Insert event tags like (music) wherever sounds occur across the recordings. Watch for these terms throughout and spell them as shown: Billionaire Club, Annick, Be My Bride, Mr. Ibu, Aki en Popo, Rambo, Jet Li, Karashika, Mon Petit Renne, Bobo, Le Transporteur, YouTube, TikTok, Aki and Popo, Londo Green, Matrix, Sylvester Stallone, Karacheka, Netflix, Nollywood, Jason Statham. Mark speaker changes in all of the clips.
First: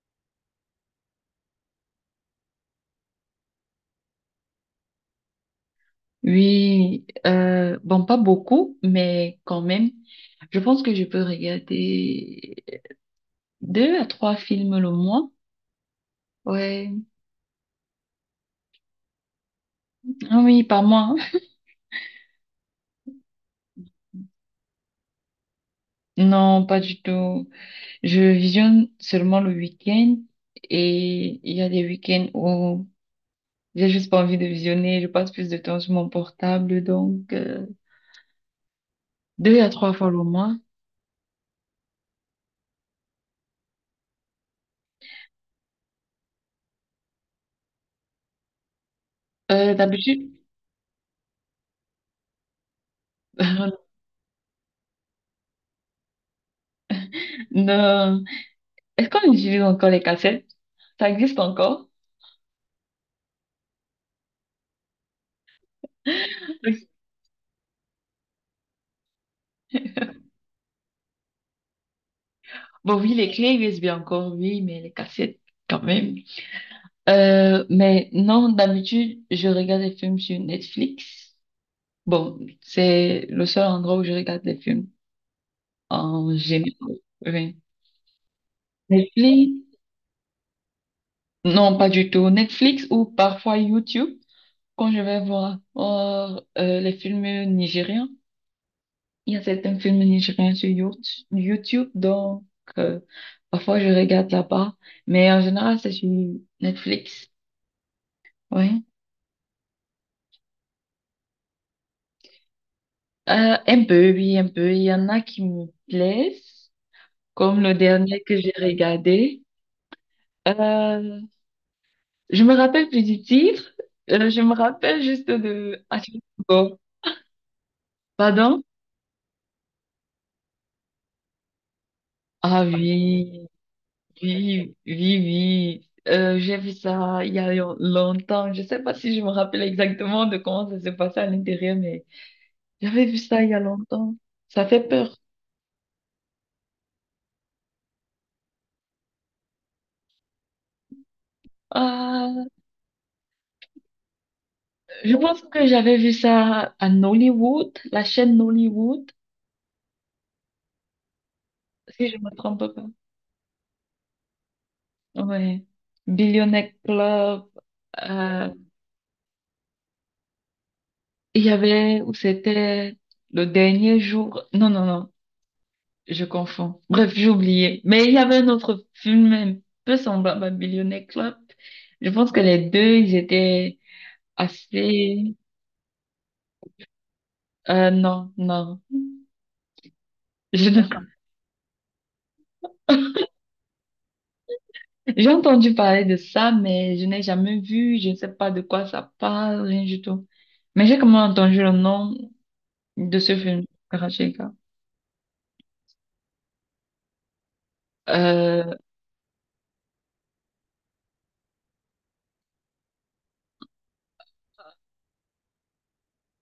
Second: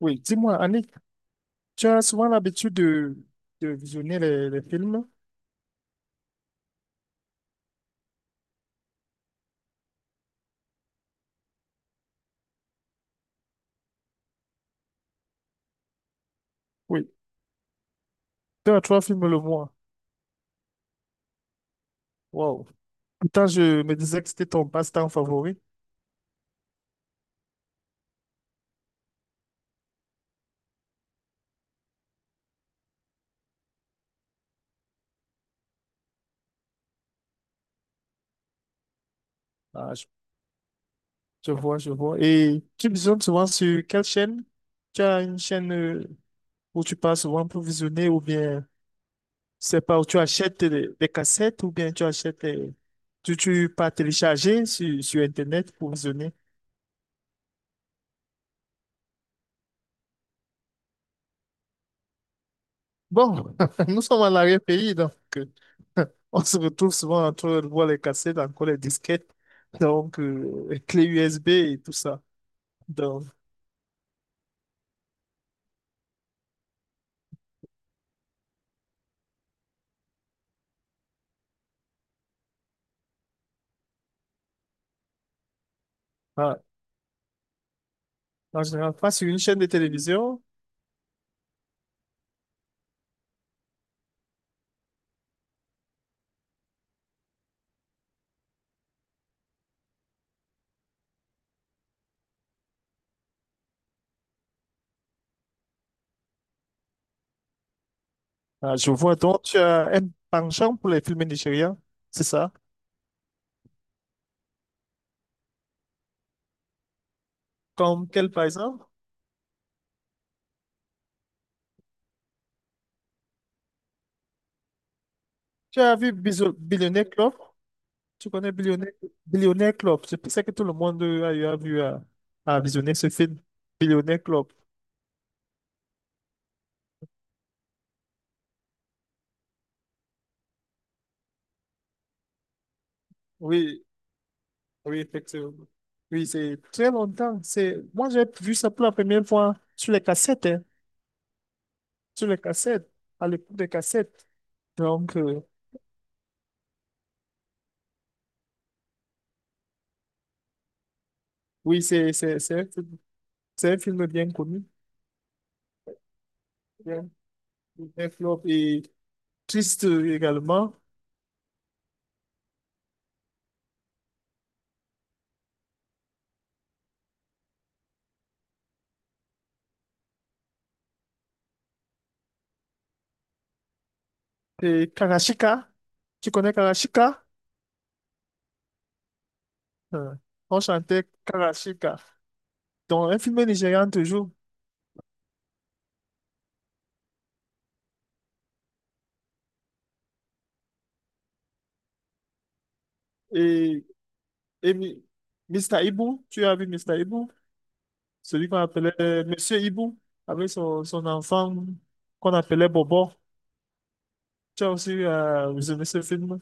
Speaker 1: Oui, dis-moi, Annick, tu as souvent l'habitude de visionner les films?
Speaker 2: Oui, bon, pas beaucoup, mais quand même, je pense que je peux regarder deux à trois films le mois. Ouais,
Speaker 1: Oui, deux à trois films le mois.
Speaker 2: ah oui, pas moi.
Speaker 1: Wow. Pourtant, je me disais que c'était ton passe-temps favori.
Speaker 2: Non, pas du tout. Je visionne seulement le week-end et il y a des week-ends où j'ai juste pas envie de visionner. Je passe plus de temps sur mon portable, donc deux à trois
Speaker 1: Ah, je,
Speaker 2: fois le mois.
Speaker 1: je vois, je vois. Et tu visionnes souvent sur quelle chaîne? Tu as une chaîne où tu passes souvent pour visionner ou bien, je sais pas, où tu
Speaker 2: D'habitude,
Speaker 1: achètes des cassettes ou bien tu achètes, tu pas télécharger sur Internet pour visionner?
Speaker 2: (laughs) non. Est-ce qu'on utilise encore les cassettes? Ça existe encore?
Speaker 1: Bon, (laughs) nous sommes à l'arrière-pays, donc euh, (laughs) on se retrouve souvent entre le voit les cassettes, encore les disquettes, donc les clés USB et tout ça.
Speaker 2: Bon, oui,
Speaker 1: Donc,
Speaker 2: les clés USB encore, oui, mais les cassettes quand même. Mais non, d'habitude, je regarde des films sur Netflix. Bon, c'est le seul endroit où je regarde des films en
Speaker 1: ah,
Speaker 2: général. Oui.
Speaker 1: en général, pas sur une chaîne de
Speaker 2: Netflix?
Speaker 1: télévision.
Speaker 2: Non, pas du tout. Netflix ou parfois YouTube, quand je vais voir, les films nigériens. Il y a certains films nigériens sur YouTube, donc euh, parfois je regarde là-bas. Mais en général, c'est sur Netflix.
Speaker 1: Ah,
Speaker 2: Oui.
Speaker 1: je vois, donc tu as un penchant pour les films nigériens, c'est ça?
Speaker 2: Un peu, oui, un peu. Il y en a qui me plaisent, comme le
Speaker 1: Comme
Speaker 2: dernier
Speaker 1: quel
Speaker 2: que
Speaker 1: par
Speaker 2: j'ai
Speaker 1: exemple?
Speaker 2: regardé. Euh, je me rappelle plus du titre. Je me rappelle juste
Speaker 1: Tu
Speaker 2: de...
Speaker 1: as
Speaker 2: Ah,
Speaker 1: vu
Speaker 2: bon,
Speaker 1: Billionaire Club? Tu connais
Speaker 2: pardon?
Speaker 1: Billionaire Club? Je pensais que tout le monde a, eu a vu à
Speaker 2: Ah
Speaker 1: visionner ce film,
Speaker 2: oui,
Speaker 1: Billionaire Club.
Speaker 2: oui, oui, oui. J'ai vu ça il y a longtemps. Je sais pas si je me rappelle exactement de comment ça s'est passé à l'intérieur, mais j'avais vu ça il y a
Speaker 1: Oui.
Speaker 2: longtemps. Ça fait
Speaker 1: Oui,
Speaker 2: peur.
Speaker 1: effectivement. Oui, c'est très longtemps. C'est... Moi, j'ai vu ça pour la première fois sur les cassettes, hein, sur les
Speaker 2: Ah,
Speaker 1: cassettes, à l'époque des cassettes. Donc,
Speaker 2: je pense que j'avais vu ça à Nollywood, la chaîne Nollywood.
Speaker 1: oui,
Speaker 2: Si je me trompe pas.
Speaker 1: c'est un film bien connu,
Speaker 2: Ouais. Billionaire
Speaker 1: bien,
Speaker 2: Club.
Speaker 1: bien flop
Speaker 2: euh,
Speaker 1: et triste également.
Speaker 2: il y avait où c'était le dernier jour. Non, non, non, je confonds. Bref, j'ai oublié. Mais il y avait un autre film un peu semblable à Billionaire Club. Je pense que les deux, ils étaient
Speaker 1: C'est
Speaker 2: assez...
Speaker 1: Karashika. Tu connais Karashika?
Speaker 2: non, non.
Speaker 1: Euh, On
Speaker 2: Je ne-
Speaker 1: chantait Karashika dans un film nigérian toujours.
Speaker 2: J'ai entendu parler de ça, mais je n'ai jamais vu. Je ne sais pas de quoi ça parle, rien du tout. Mais j'ai quand même entendu le nom de ce film,
Speaker 1: Et,
Speaker 2: Karacheka.
Speaker 1: et Mi- Mr. Ibu, tu as vu mister Ibu? Celui qu'on appelait Monsieur Ibu, avec son enfant qu'on appelait Bobo. Tu as aussi visionné ce film?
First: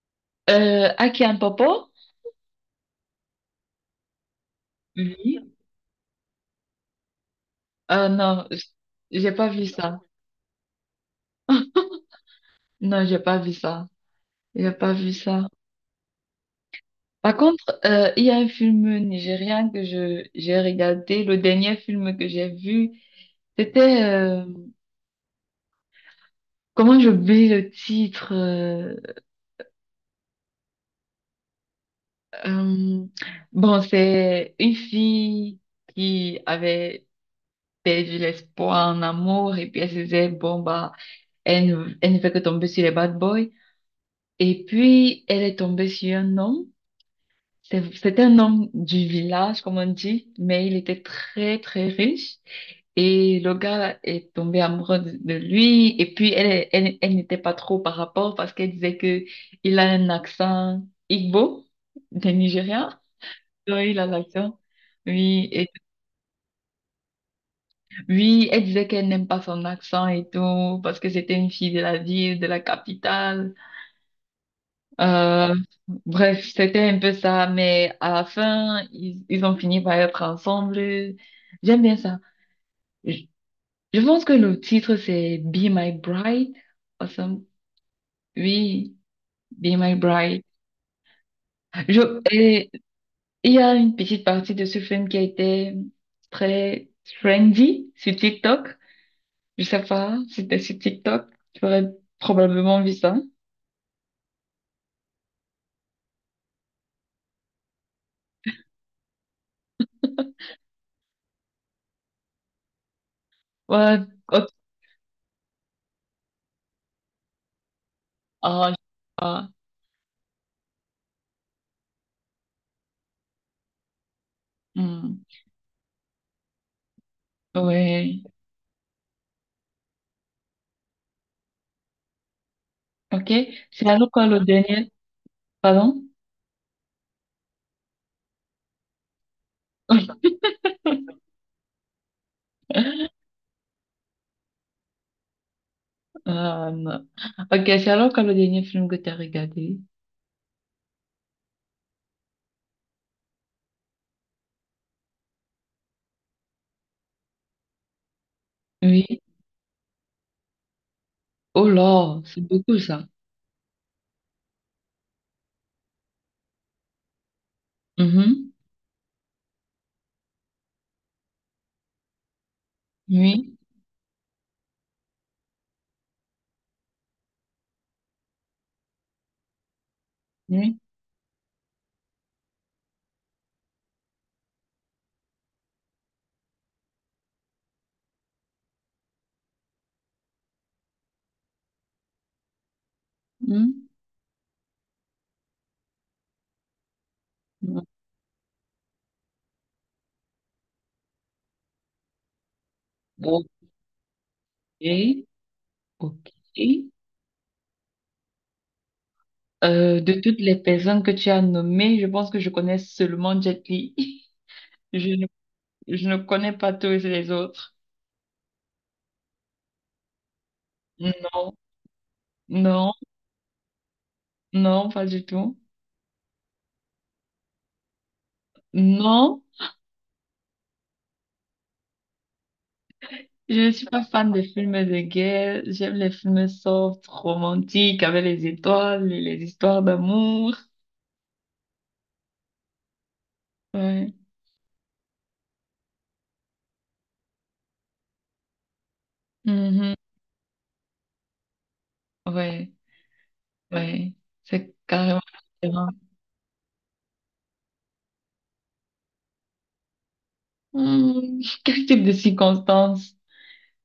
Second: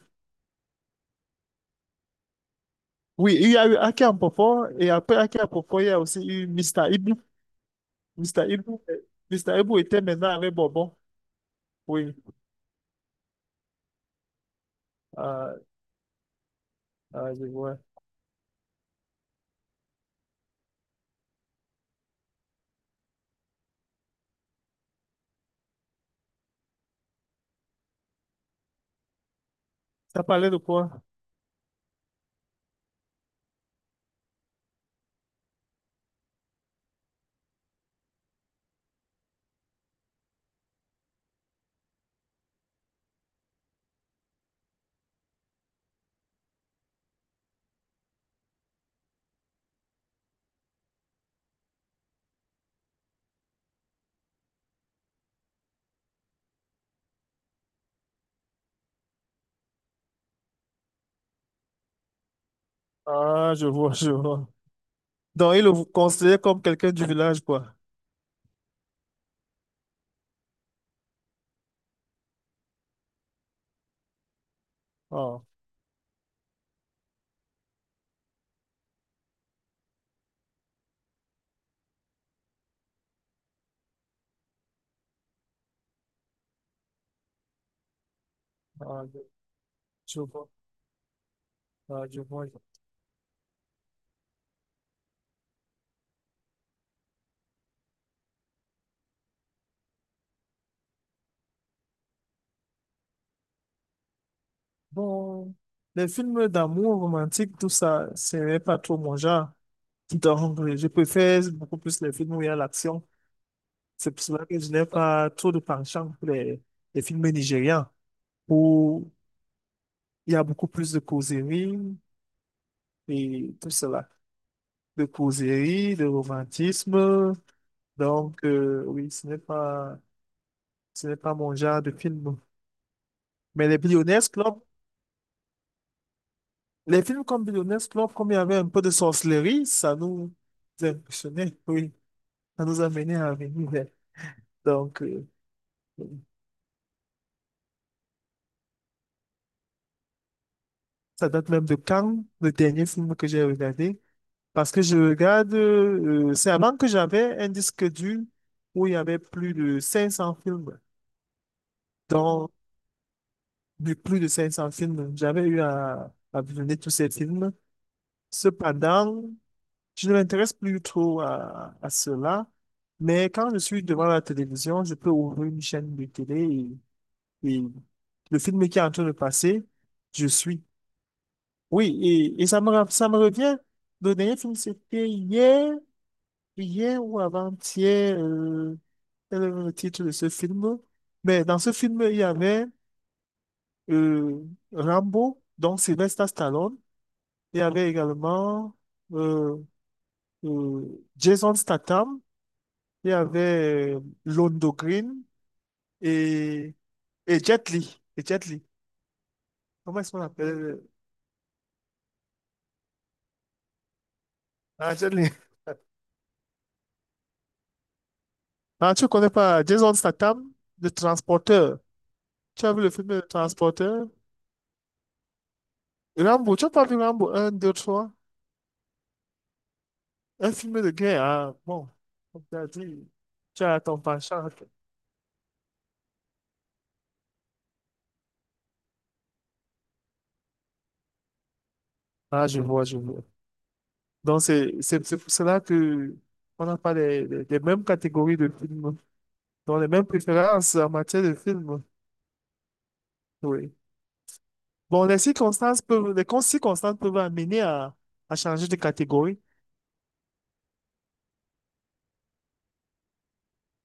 Speaker 2: Aki and Popo?
Speaker 1: Oui, il y a eu Aki en Popo, et après Aki en
Speaker 2: Oui.
Speaker 1: Popo, il y a aussi eu Mr. Ibu. Mr.
Speaker 2: Non,
Speaker 1: Ibu,
Speaker 2: j'ai pas
Speaker 1: Mr.
Speaker 2: vu
Speaker 1: Ibu
Speaker 2: ça.
Speaker 1: était maintenant avec Bobo. Oui,
Speaker 2: Non, j'ai pas vu ça. J'ai pas vu ça.
Speaker 1: ah, ah,
Speaker 2: Par
Speaker 1: je vois.
Speaker 2: contre, il y a un film nigérien que je j'ai regardé. Le dernier film que j'ai vu, c'était comment j'oublie le titre.
Speaker 1: Ça parlait de quoi?
Speaker 2: Euh, bon, c'est une fille qui avait perdu l'espoir en amour et puis elle se disait bon bah elle ne fait que tomber sur les bad boys. Et puis, elle est tombée sur un homme. C'était un homme du village, comme on dit, mais il était très, très riche. Et le gars est tombé amoureux de lui. Et puis, elle n'était pas trop par rapport parce qu'elle disait que il a un accent Igbo, des Nigériens.
Speaker 1: Ah, je
Speaker 2: Oui,
Speaker 1: vois,
Speaker 2: il a
Speaker 1: je vois.
Speaker 2: l'accent. Oui,
Speaker 1: Donc, il
Speaker 2: et,
Speaker 1: le considérait comme quelqu'un du village, quoi.
Speaker 2: oui, elle disait qu'elle n'aime pas son accent et tout, parce que c'était une fille de la ville, de la capitale.
Speaker 1: Ah,
Speaker 2: Euh, bref, c'était un peu ça, mais à la fin, ils ont fini par être ensemble. J'aime bien ça. Je, je pense que le titre, c'est Be My Bride. Awesome. Oui,
Speaker 1: ah,
Speaker 2: Be My
Speaker 1: je
Speaker 2: Bride.
Speaker 1: vois. Ah, je
Speaker 2: Je,
Speaker 1: vois.
Speaker 2: et il y a une petite partie de ce film qui a été très trendy sur TikTok. Je sais pas, c'était sur TikTok. Tu aurais probablement vu ça.
Speaker 1: Bon, les films d'amour romantique, tout ça, c'est pas trop mon genre. Donc, je préfère beaucoup plus les films où il y a l'action.
Speaker 2: Ouais,
Speaker 1: C'est pour cela
Speaker 2: ok.
Speaker 1: que je n'ai pas trop de penchant pour les films nigérians,
Speaker 2: Ah, je sais
Speaker 1: où
Speaker 2: pas.
Speaker 1: il y a beaucoup plus de causerie et tout cela. De
Speaker 2: Hmm.
Speaker 1: causerie, de romantisme.
Speaker 2: Ouais.
Speaker 1: Donc, oui, ce n'est pas mon genre de film.
Speaker 2: Ok,
Speaker 1: Mais les
Speaker 2: c'est alors quoi
Speaker 1: Billionaires
Speaker 2: le
Speaker 1: Club,
Speaker 2: dernier, pardon?
Speaker 1: les films comme Billionaire Club, comme il y avait un peu de sorcellerie, ça
Speaker 2: Oui.
Speaker 1: nous impressionnait, oui. Ça nous amenait à venir vers. Donc,
Speaker 2: Euh, ok, c'est alors quoi le dernier film que tu as regardé?
Speaker 1: ça date même de quand, le dernier film que j'ai regardé. Parce que je regarde, c'est avant que j'avais un disque dur où il y avait
Speaker 2: Oui.
Speaker 1: plus de 500 films.
Speaker 2: Oh là, c'est
Speaker 1: Donc,
Speaker 2: beaucoup ça.
Speaker 1: du plus de 500 films, j'avais eu à visionner tous ces films.
Speaker 2: Mhm.
Speaker 1: Cependant, je ne m'intéresse plus trop à cela, mais quand
Speaker 2: Oui,
Speaker 1: je suis devant la télévision, je peux ouvrir une chaîne de télé et le film qui est en train de passer, je suis.
Speaker 2: oui.
Speaker 1: Oui, et ça me, ça me revient. Le dernier film, c'était hier, hier ou avant-hier, quel est le titre de ce film? Mais dans ce film, il y avait
Speaker 2: Mhm.
Speaker 1: euh, Rambo, donc Sylvester Stallone. Il y avait également euh, euh, Jason Statham. Il y
Speaker 2: Ok,
Speaker 1: avait Londo Green
Speaker 2: ok.
Speaker 1: et, et Jet Li. Et Jet Li. Comment est-ce
Speaker 2: De
Speaker 1: qu'on
Speaker 2: toutes
Speaker 1: appelle?
Speaker 2: les personnes que tu as nommées, je pense que je connais seulement Jet Li. (laughs)
Speaker 1: Ah,
Speaker 2: Je
Speaker 1: Jet
Speaker 2: ne,
Speaker 1: Li. (laughs)
Speaker 2: je ne connais pas tous les autres.
Speaker 1: Ah, tu connais pas Jason Statham, le
Speaker 2: Non,
Speaker 1: transporteur. Tu as vu le
Speaker 2: non,
Speaker 1: film Le Transporteur?
Speaker 2: non, pas du tout.
Speaker 1: Rambo, tu n'as pas vu Rambo 1, 2, 3?
Speaker 2: Non.
Speaker 1: Un film de guerre. Ah, bon, comme tu as dit,
Speaker 2: Je
Speaker 1: tu
Speaker 2: ne
Speaker 1: as
Speaker 2: suis
Speaker 1: ton
Speaker 2: pas fan des
Speaker 1: penchant.
Speaker 2: films de guerre. J'aime les films soft, romantiques, avec les étoiles et les histoires d'amour.
Speaker 1: Ah, je vois, je vois.
Speaker 2: Ouais.
Speaker 1: Donc, c'est pour cela que on n'a pas les mêmes catégories de films, donc les
Speaker 2: Mhm.
Speaker 1: mêmes préférences en matière de films.
Speaker 2: Ouais.
Speaker 1: Oui.
Speaker 2: Ouais. C'est
Speaker 1: Bon, les
Speaker 2: carrément
Speaker 1: circonstances
Speaker 2: différent.
Speaker 1: peuvent, les con- circonstances peuvent amener à changer de catégorie.
Speaker 2: Hmm, quel type de circonstances?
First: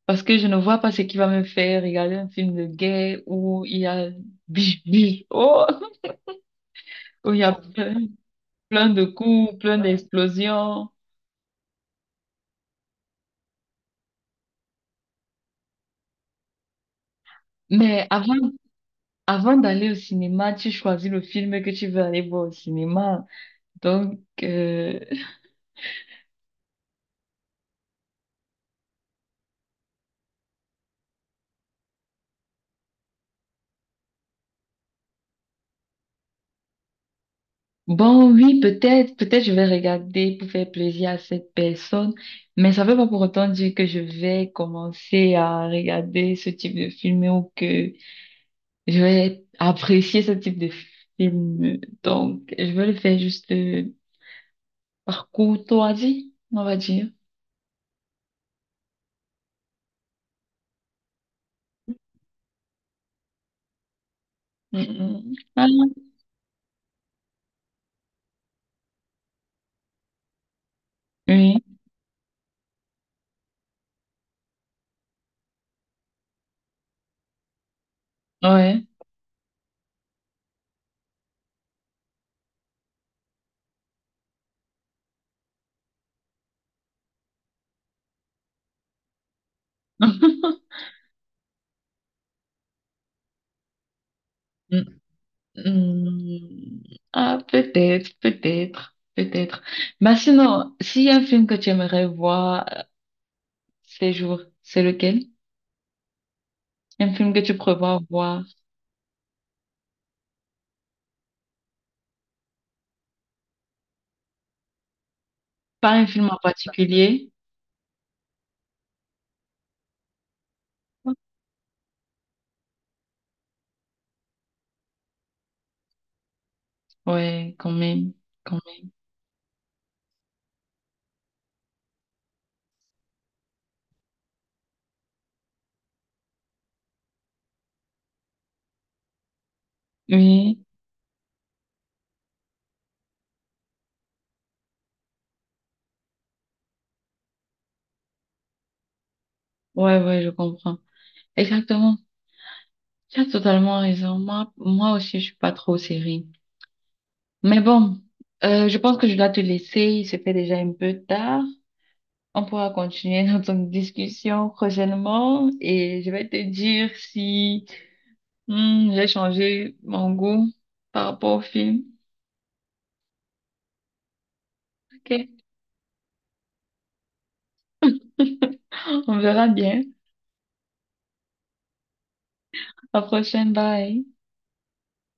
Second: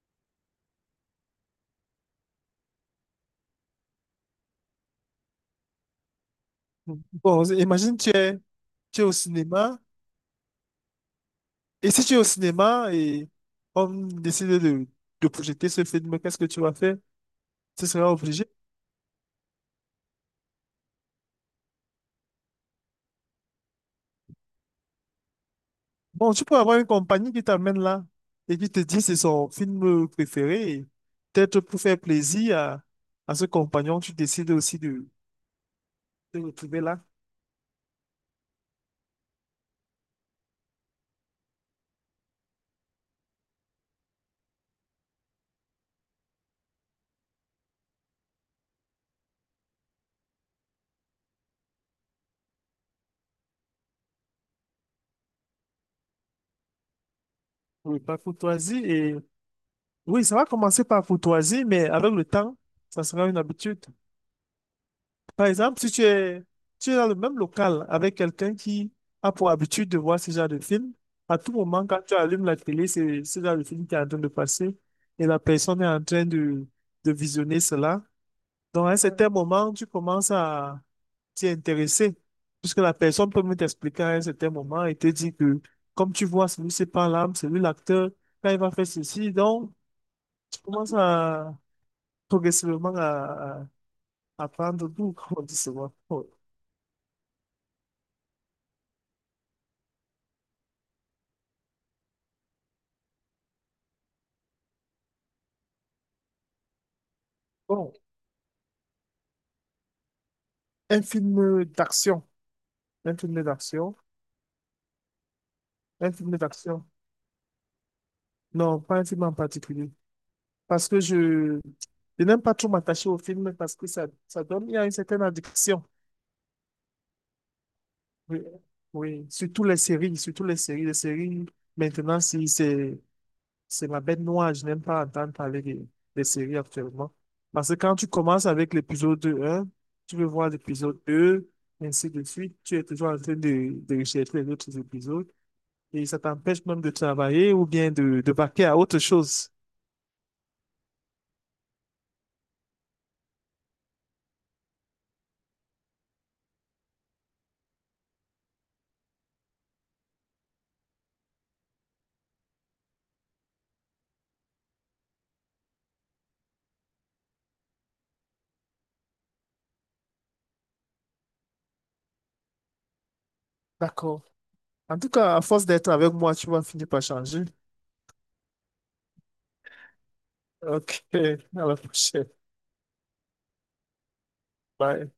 Speaker 2: Parce que je ne vois pas ce qui va me faire regarder un film de guerre où il y a (laughs) biche, biche, oh, (laughs) où il y
Speaker 1: Bon,
Speaker 2: a plein, plein
Speaker 1: tu
Speaker 2: de
Speaker 1: es au
Speaker 2: coups, plein
Speaker 1: cinéma,
Speaker 2: d'explosions.
Speaker 1: et si tu es au cinéma et on décide de projeter ce film, qu'est-ce que tu vas faire? Tu
Speaker 2: Mais
Speaker 1: seras
Speaker 2: avant,
Speaker 1: obligé.
Speaker 2: avant d'aller au cinéma, tu choisis le film que tu veux aller voir au cinéma. Donc,
Speaker 1: Bon, tu peux avoir une compagnie qui t'amène là et qui te dit c'est son film préféré. Et peut-être pour faire plaisir à ce compagnon, tu décides aussi de te retrouver là
Speaker 2: bon, oui, peut-être, peut-être je vais regarder pour faire plaisir à cette personne, mais ça veut pas pour autant dire que je vais commencer à regarder ce type de film ou que je vais apprécier ce type de film. Donc, je vais le faire juste par courtoisie, on va dire.
Speaker 1: pour le parcours choisi. Et oui, ça va commencer par courtoisie, mais avec le temps, ça sera une habitude.
Speaker 2: Mm, mm.
Speaker 1: Par
Speaker 2: Ah,
Speaker 1: exemple, si tu es, tu es dans le même local avec quelqu'un qui a pour habitude de voir ce genre de film, à tout
Speaker 2: oui,
Speaker 1: moment, quand tu allumes la télé, c'est ce genre de film qui est en train de passer et la personne est en train de visionner cela.
Speaker 2: ouais.
Speaker 1: Donc, à un certain moment, tu commences à t'y intéresser, puisque la personne peut même t'expliquer à un certain moment et te dire que, comme tu vois, celui-ci par là, c'est lui l'acteur, quand il va faire ceci, donc, tu
Speaker 2: (laughs)
Speaker 1: commences à progressivement à prendre goût, comme (laughs) on dit souvent.
Speaker 2: Hmm, ah, peut-être, peut-être, peut-être. Mais sinon, s'il y a un film que tu aimerais voir ces jours, c'est lequel? Un film que tu
Speaker 1: Bon,
Speaker 2: prévois voir?
Speaker 1: un film d'action. Un film d'action.
Speaker 2: Pas un
Speaker 1: Un
Speaker 2: film
Speaker 1: film
Speaker 2: en
Speaker 1: d'action.
Speaker 2: particulier?
Speaker 1: Non, pas un film en particulier. Parce que je n'aime pas trop m'attacher au film parce que ça donne, il y a une certaine addiction.
Speaker 2: Ouais, quand même,
Speaker 1: Oui,
Speaker 2: quand
Speaker 1: oui. Surtout les séries, surtout les séries. Les séries, maintenant, si c'est c'est ma bête noire. Je n'aime pas entendre parler des séries actuellement. Parce que quand tu commences avec l'épisode un, tu
Speaker 2: même.
Speaker 1: veux voir
Speaker 2: Oui,
Speaker 1: l'épisode deux, ainsi de suite. Tu es toujours en train de rechercher les autres épisodes. Et ça t'empêche même de travailler ou bien de vaquer à autre chose.
Speaker 2: ouais, ouais, je comprends. Exactement. Tu as totalement raison. Moi, moi aussi, je suis pas trop série. Mais bon, je pense que je dois te laisser. Il se fait déjà un peu tard. On pourra continuer notre discussion prochainement et je vais te dire si hmm, j'ai changé mon goût par rapport au film.
Speaker 1: D'accord. En tout
Speaker 2: Ok,
Speaker 1: cas, à force d'être avec moi, tu vas finir par changer.
Speaker 2: (laughs) on verra bien.
Speaker 1: Ok, (laughs) à la prochaine.
Speaker 2: À la prochaine, bye.
Speaker 1: Bye.